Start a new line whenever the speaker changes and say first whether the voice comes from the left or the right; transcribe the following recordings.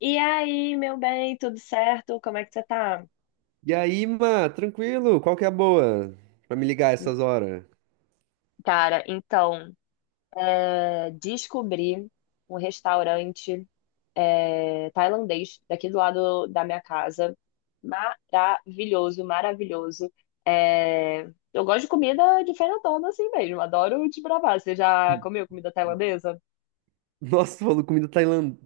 left: E aí, meu bem, tudo certo? Como é que você tá?
right: E aí, mano, tranquilo? Qual que é a boa pra me ligar essas horas?
left: Cara, então, descobri um restaurante tailandês daqui do lado da minha casa. Maravilhoso, maravilhoso. É, eu gosto de comida diferentona assim mesmo, adoro desbravar. Você já comeu comida tailandesa?
right: Nossa, tu falou comida tailandesa.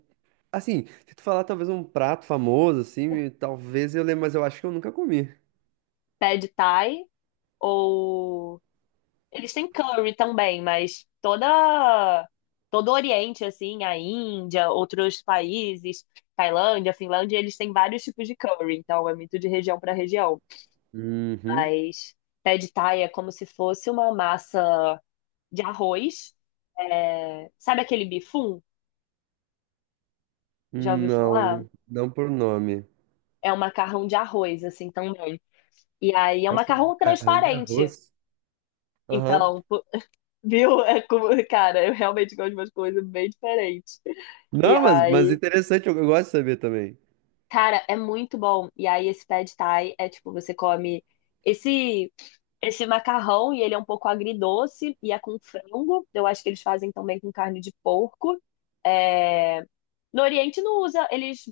right: Assim, se tu falar talvez um prato famoso, assim, talvez eu lembre, mas eu acho que eu nunca comi.
left: Pad Thai ou eles têm curry também, mas toda todo o Oriente assim, a Índia, outros países, Tailândia, Finlândia, eles têm vários tipos de curry, então é muito de região para região.
right: Uhum.
left: Mas pad thai é como se fosse uma massa de arroz. É, sabe aquele bifum? Já ouviu falar?
right: Não, não por nome.
left: É um macarrão de arroz assim também. E aí é um
right: Nossa, um
left: macarrão
right: macarrão de
left: transparente.
right: arroz. Aham.
left: Então, pô, viu? Cara, eu realmente gosto de umas coisas bem diferentes. E
right: Não, mas
left: aí,
right: interessante, eu gosto de saber também.
left: cara, é muito bom. E aí, esse pad thai é tipo, você come esse esse macarrão e ele é um pouco agridoce e é com frango. Eu acho que eles fazem também com carne de porco. É, no Oriente não usa, eles.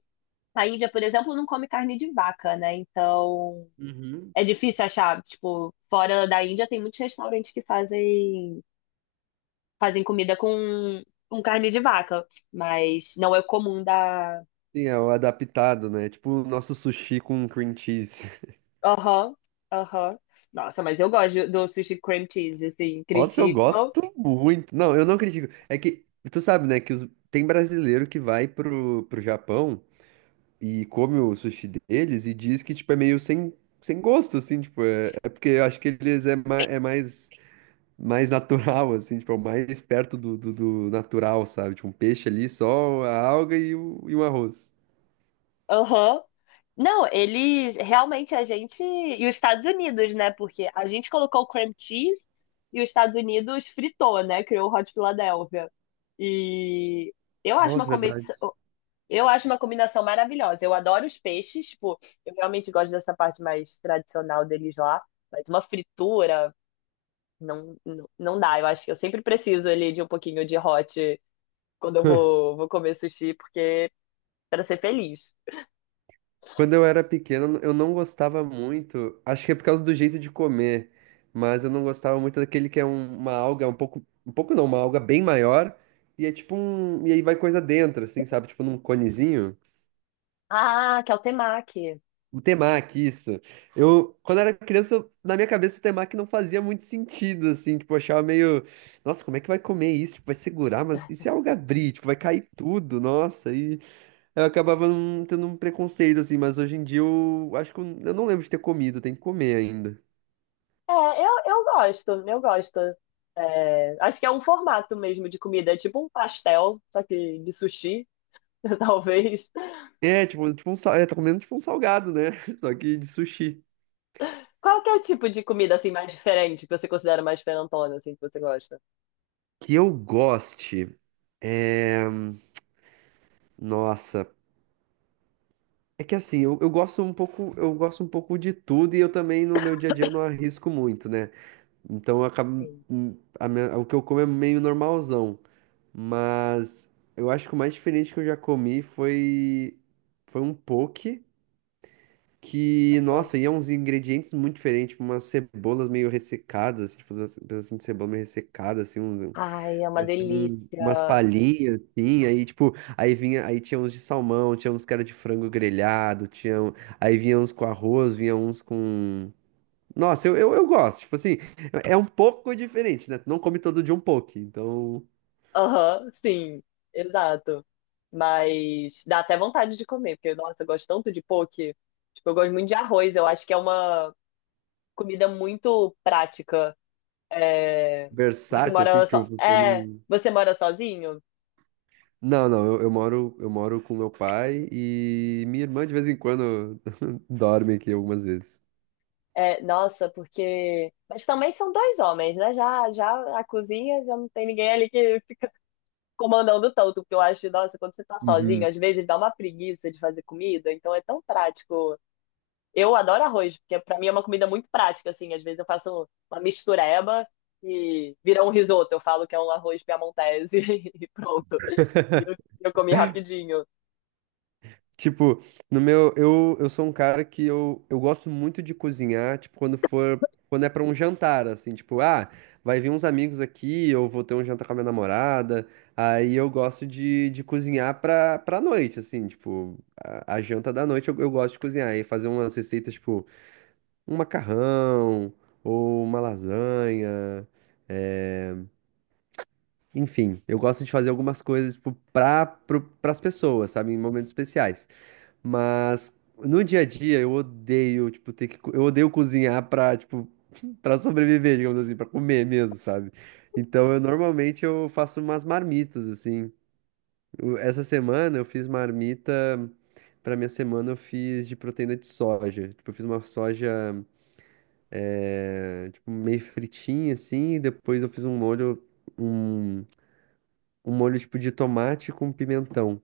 left: A Índia, por exemplo, não come carne de vaca, né? Então
right: Uhum.
left: é difícil achar. Tipo, fora da Índia tem muitos restaurantes que fazem comida com carne de vaca, mas não é comum da
right: Sim, é o adaptado, né? Tipo o nosso sushi com cream cheese.
left: aham, aham. Nossa, mas eu gosto do sushi cream cheese, assim,
right: Nossa, eu
left: criticam.
right: gosto muito. Não, eu não critico. É que, tu sabe, né, que tem brasileiro que vai pro Japão e come o sushi deles e diz que, tipo, é meio sem gosto, assim, tipo, é porque eu acho que é mais natural, assim, tipo, é o mais perto do natural, sabe? Tipo, um peixe ali, só a alga e um arroz.
left: Aham. Não, eles realmente a gente. E os Estados Unidos, né? Porque a gente colocou o cream cheese e os Estados Unidos fritou, né? Criou o Hot Philadelphia. E eu acho uma
right: Nossa, verdade.
left: competição. Eu acho uma combinação maravilhosa. Eu adoro os peixes, tipo, eu realmente gosto dessa parte mais tradicional deles lá. Mas uma fritura, não, não, não dá. Eu acho que eu sempre preciso ali de um pouquinho de hot. Quando eu vou comer sushi, porque para ser feliz.
right: Quando eu era pequeno, eu não gostava muito. Acho que é por causa do jeito de comer, mas eu não gostava muito daquele uma alga um pouco não, uma alga bem maior e é tipo um, e aí vai coisa dentro, assim, sabe? Tipo num conezinho.
left: Ah, que é o temaki.
right: O temaki, isso. Eu, quando era criança, na minha cabeça o temaki não fazia muito sentido, assim, tipo, eu achava meio, nossa, como é que vai comer isso? Tipo, vai segurar, mas e se a alga abrir? Tipo, vai cair tudo, nossa, e eu acabava não tendo um preconceito, assim, mas hoje em dia eu acho que eu não lembro de ter comido, tem que comer ainda.
left: É, eu gosto, eu gosto. É, acho que é um formato mesmo de comida, é tipo um pastel, só que de sushi, talvez.
right: É, tipo, tá comendo tipo um salgado, né? Só que de sushi.
left: Qual que é o tipo de comida assim mais diferente que você considera mais diferentona, assim, que você gosta?
right: Que eu goste. é, Nossa, é que assim, eu gosto um pouco, eu gosto um pouco de tudo e eu também no meu dia a dia eu não arrisco muito, né? Então eu acabo,
left: Sim.
right: o que eu como é meio normalzão, mas eu acho que o mais diferente que eu já comi foi um poke. Que, nossa, iam uns ingredientes muito diferentes, tipo umas cebolas meio ressecadas, assim, tipo umas pedacinhos de cebola meio ressecada, assim, um,
left: Ai, é uma
right: umas
left: delícia.
right: palhinhas, assim, aí, tipo, aí vinha, aí tinha uns de salmão, tinha uns que era de frango grelhado, tinha, aí vinha uns com arroz, vinha uns com... Nossa, eu gosto, tipo assim, é um pouco diferente, né? Tu não come todo dia um poke, então,
left: Aham, sim, exato. Mas dá até vontade de comer, porque, nossa, eu gosto tanto de poke. Tipo, eu gosto muito de arroz, eu acho que é uma comida muito prática. É, você
right: versátil, assim,
left: mora so...
right: tipo, funciona.
left: é, você mora sozinho?
right: Não, não, eu moro com meu pai e minha irmã de vez em quando dorme aqui algumas vezes.
left: É, nossa, porque. Mas também são dois homens, né? Já a cozinha já não tem ninguém ali que fica comandando tanto, porque eu acho que, nossa, quando você tá sozinho,
right: Uhum.
left: às vezes dá uma preguiça de fazer comida, então é tão prático. Eu adoro arroz, porque pra mim é uma comida muito prática, assim. Às vezes eu faço uma mistureba e vira um risoto. Eu falo que é um arroz piamontese e pronto. E eu comi rapidinho.
right: Tipo, no meu, eu sou um cara que eu gosto muito de cozinhar, tipo, quando é pra um jantar, assim, tipo, vai vir uns amigos aqui, eu vou ter um jantar com a minha namorada, aí eu gosto de cozinhar pra noite, assim, tipo, a janta da noite eu gosto de cozinhar e fazer umas receitas, tipo, um macarrão ou uma lasanha. eh, Enfim, eu gosto de fazer algumas coisas tipo, para as pessoas, sabe? Em momentos especiais. Mas no dia a dia eu odeio, tipo, eu odeio cozinhar para tipo, para sobreviver, digamos assim, para comer mesmo, sabe? Então eu normalmente eu faço umas marmitas, assim. Essa semana eu fiz marmita. Pra minha semana eu fiz de proteína de soja. Tipo, eu fiz uma soja. É, tipo, meio fritinha assim, e depois eu fiz um molho, um, um molho tipo de tomate com pimentão.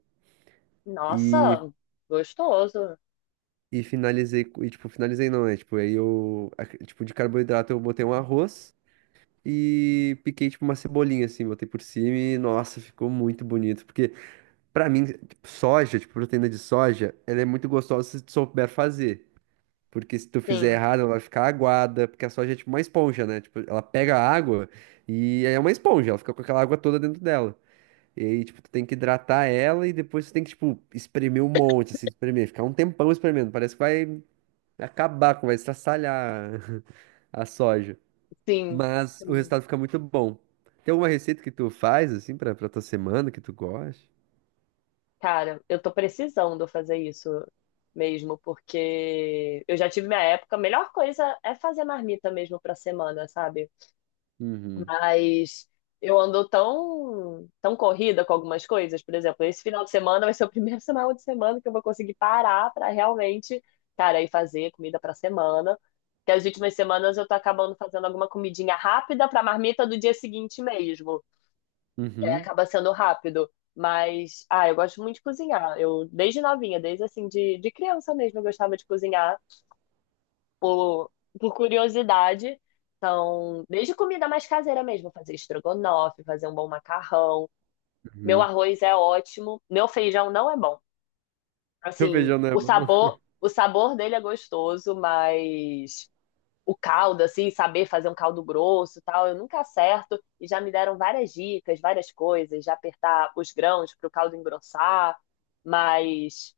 right: E,
left: Nossa, gostoso.
right: e finalizei, e tipo, finalizei não, né? Tipo, aí eu, tipo, de carboidrato eu botei um arroz e piquei tipo uma cebolinha assim, botei por cima e nossa, ficou muito bonito, porque pra mim, tipo, soja, tipo, proteína de soja, ela é muito gostosa se tu souber fazer. Porque se tu fizer
left: Sim,
right: errado, ela vai ficar aguada, porque a soja é tipo uma esponja, né? Tipo, ela pega a água e aí é uma esponja, ela fica com aquela água toda dentro dela. E aí, tipo, tu tem que hidratar ela e depois tu tem que, tipo, espremer um monte, assim, espremer, ficar um tempão espremendo. Parece que vai acabar, vai estraçalhar a soja.
left: sim,
right: Mas o
left: sim.
right: resultado fica muito bom. Tem alguma receita que tu faz, assim, pra tua semana que tu goste?
left: Cara, eu tô precisando fazer isso mesmo, porque eu já tive minha época. A melhor coisa é fazer marmita mesmo pra semana, sabe?
right: Uhum.
left: Mas eu ando tão corrida com algumas coisas. Por exemplo, esse final de semana vai ser o primeiro final de semana que eu vou conseguir parar pra realmente, cara, ir fazer comida pra semana. Que as últimas semanas eu tô acabando fazendo alguma comidinha rápida pra marmita do dia seguinte mesmo. E aí
right: Uhum.
left: acaba sendo rápido. Mas, ah, eu gosto muito de cozinhar. Eu, desde novinha, desde assim, de criança mesmo, eu gostava de cozinhar por, por curiosidade. Então, desde comida mais caseira mesmo, fazer estrogonofe, fazer um bom macarrão. Meu
right: Uhum.
left: arroz é ótimo, meu feijão não é bom.
right: Porque o
left: Assim,
right: feijão não é bom.
left: o sabor dele é gostoso, mas o caldo, assim, saber fazer um caldo grosso e tal. Eu nunca acerto e já me deram várias dicas, várias coisas, já apertar os grãos para o caldo engrossar. Mas,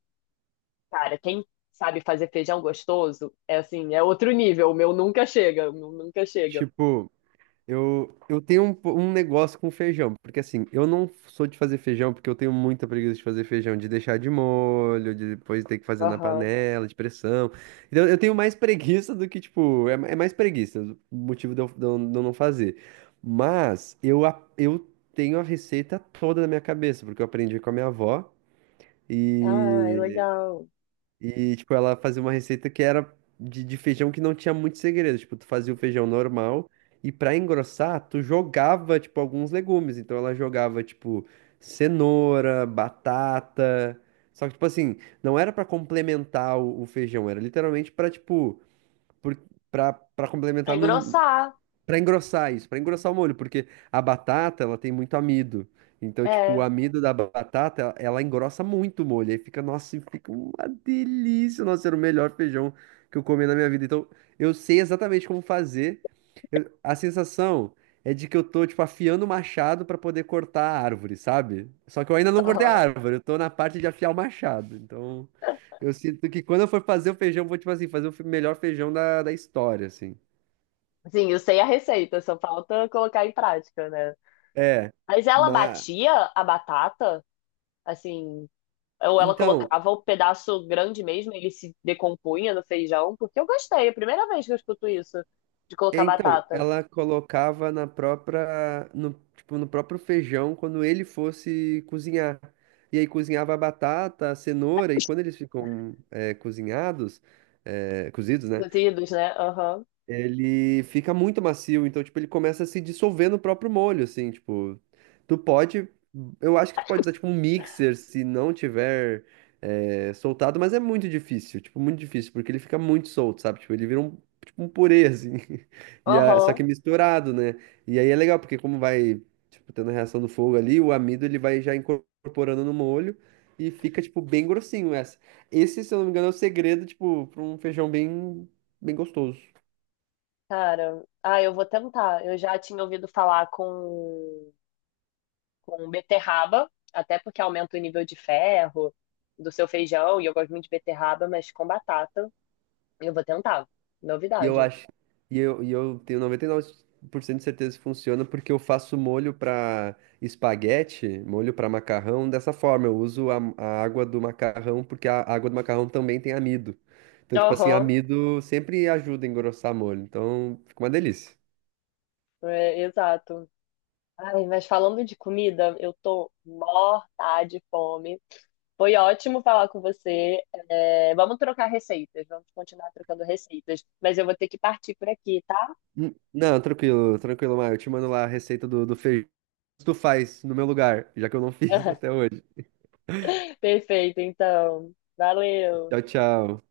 left: cara, quem sabe fazer feijão gostoso é assim, é outro nível. O meu nunca chega, o meu nunca chega.
right: Tipo, eu tenho um negócio com feijão, porque assim, eu não sou de fazer feijão porque eu tenho muita preguiça de fazer feijão, de deixar de molho, de depois ter que fazer na
left: Aham.
right: panela, de pressão. Então eu tenho mais preguiça do que, tipo, é mais preguiça, o motivo de eu não fazer. Mas eu tenho a receita toda na minha cabeça, porque eu aprendi com a minha avó.
left: Ah, é
right: E
left: legal.
right: e, tipo, ela fazia uma receita que era de feijão que não tinha muito segredo. Tipo, tu fazia o feijão normal e pra engrossar, tu jogava, tipo, alguns legumes. Então ela jogava, tipo, cenoura, batata. Só que, tipo assim, não era pra complementar o feijão, era literalmente pra, tipo, por, pra
left: Pra
right: complementar
left: engrossar,
right: pra engrossar isso, pra engrossar o molho, porque a batata, ela tem muito amido. Então, tipo, o
left: é.
right: amido da batata, ela engrossa muito o molho. Aí fica, nossa, e fica uma delícia. Nossa, era o melhor feijão que eu comi na minha vida. Então, eu sei exatamente como fazer. A sensação é de que eu tô, tipo, afiando o machado pra poder cortar a árvore, sabe? Só que eu ainda não cortei a
left: Aham.
right: árvore, eu tô na parte de afiar o machado. Então, eu sinto que quando eu for fazer o feijão, eu vou, tipo assim, fazer o melhor feijão da história, assim.
left: Sim, eu sei a receita, só falta colocar em prática, né?
right: É.
left: Mas ela
right: Mas,
left: batia a batata, assim, ou ela
right: Então,
left: colocava o pedaço grande mesmo, ele se decompunha no feijão, porque eu gostei, é a primeira vez que eu escuto isso, de colocar
right: então,
left: batata.
right: ela colocava na própria, no, tipo, no próprio feijão quando ele fosse cozinhar. E aí cozinhava a batata, a cenoura, e quando eles ficam cozinhados, cozidos, né?
left: Cozidos, né? Aham.
right: Ele fica muito macio, então, tipo, ele começa a se dissolver no próprio molho, assim, tipo, tu pode, eu acho que tu pode usar, tipo, um mixer se não tiver soltado, mas é muito difícil, tipo, muito difícil, porque ele fica muito solto, sabe, tipo, ele vira um, tipo, um purê, assim, só
left: Aham.
right: que misturado, né, e aí é legal, porque como vai, tipo, tendo a reação do fogo ali, o amido, ele vai já incorporando no molho. E fica, tipo, bem grossinho essa. Esse, se eu não me engano, é o segredo, tipo, pra um feijão bem, bem gostoso.
left: Cara, ah, eu vou tentar. Eu já tinha ouvido falar com beterraba, até porque aumenta o nível de ferro do seu feijão, e eu gosto muito de beterraba, mas com batata, eu vou tentar.
right: E eu
left: Novidade.
right: acho. E eu tenho 99% de certeza que funciona porque eu faço molho para espaguete, molho para macarrão dessa forma. Eu uso a água do macarrão porque a água do macarrão também tem amido. Então, tipo assim,
left: Aham,
right: amido sempre ajuda a engrossar molho. Então, fica uma delícia.
left: é, exato. Ai, mas falando de comida, eu tô morta de fome. Foi ótimo falar com você. É, vamos trocar receitas, vamos continuar trocando receitas. Mas eu vou ter que partir por aqui, tá?
right: Não, tranquilo, tranquilo, Maio. Eu te mando lá a receita do feijão. Tu faz no meu lugar, já que eu não fiz até hoje.
left: Perfeito, então. Valeu.
right: Tchau, tchau.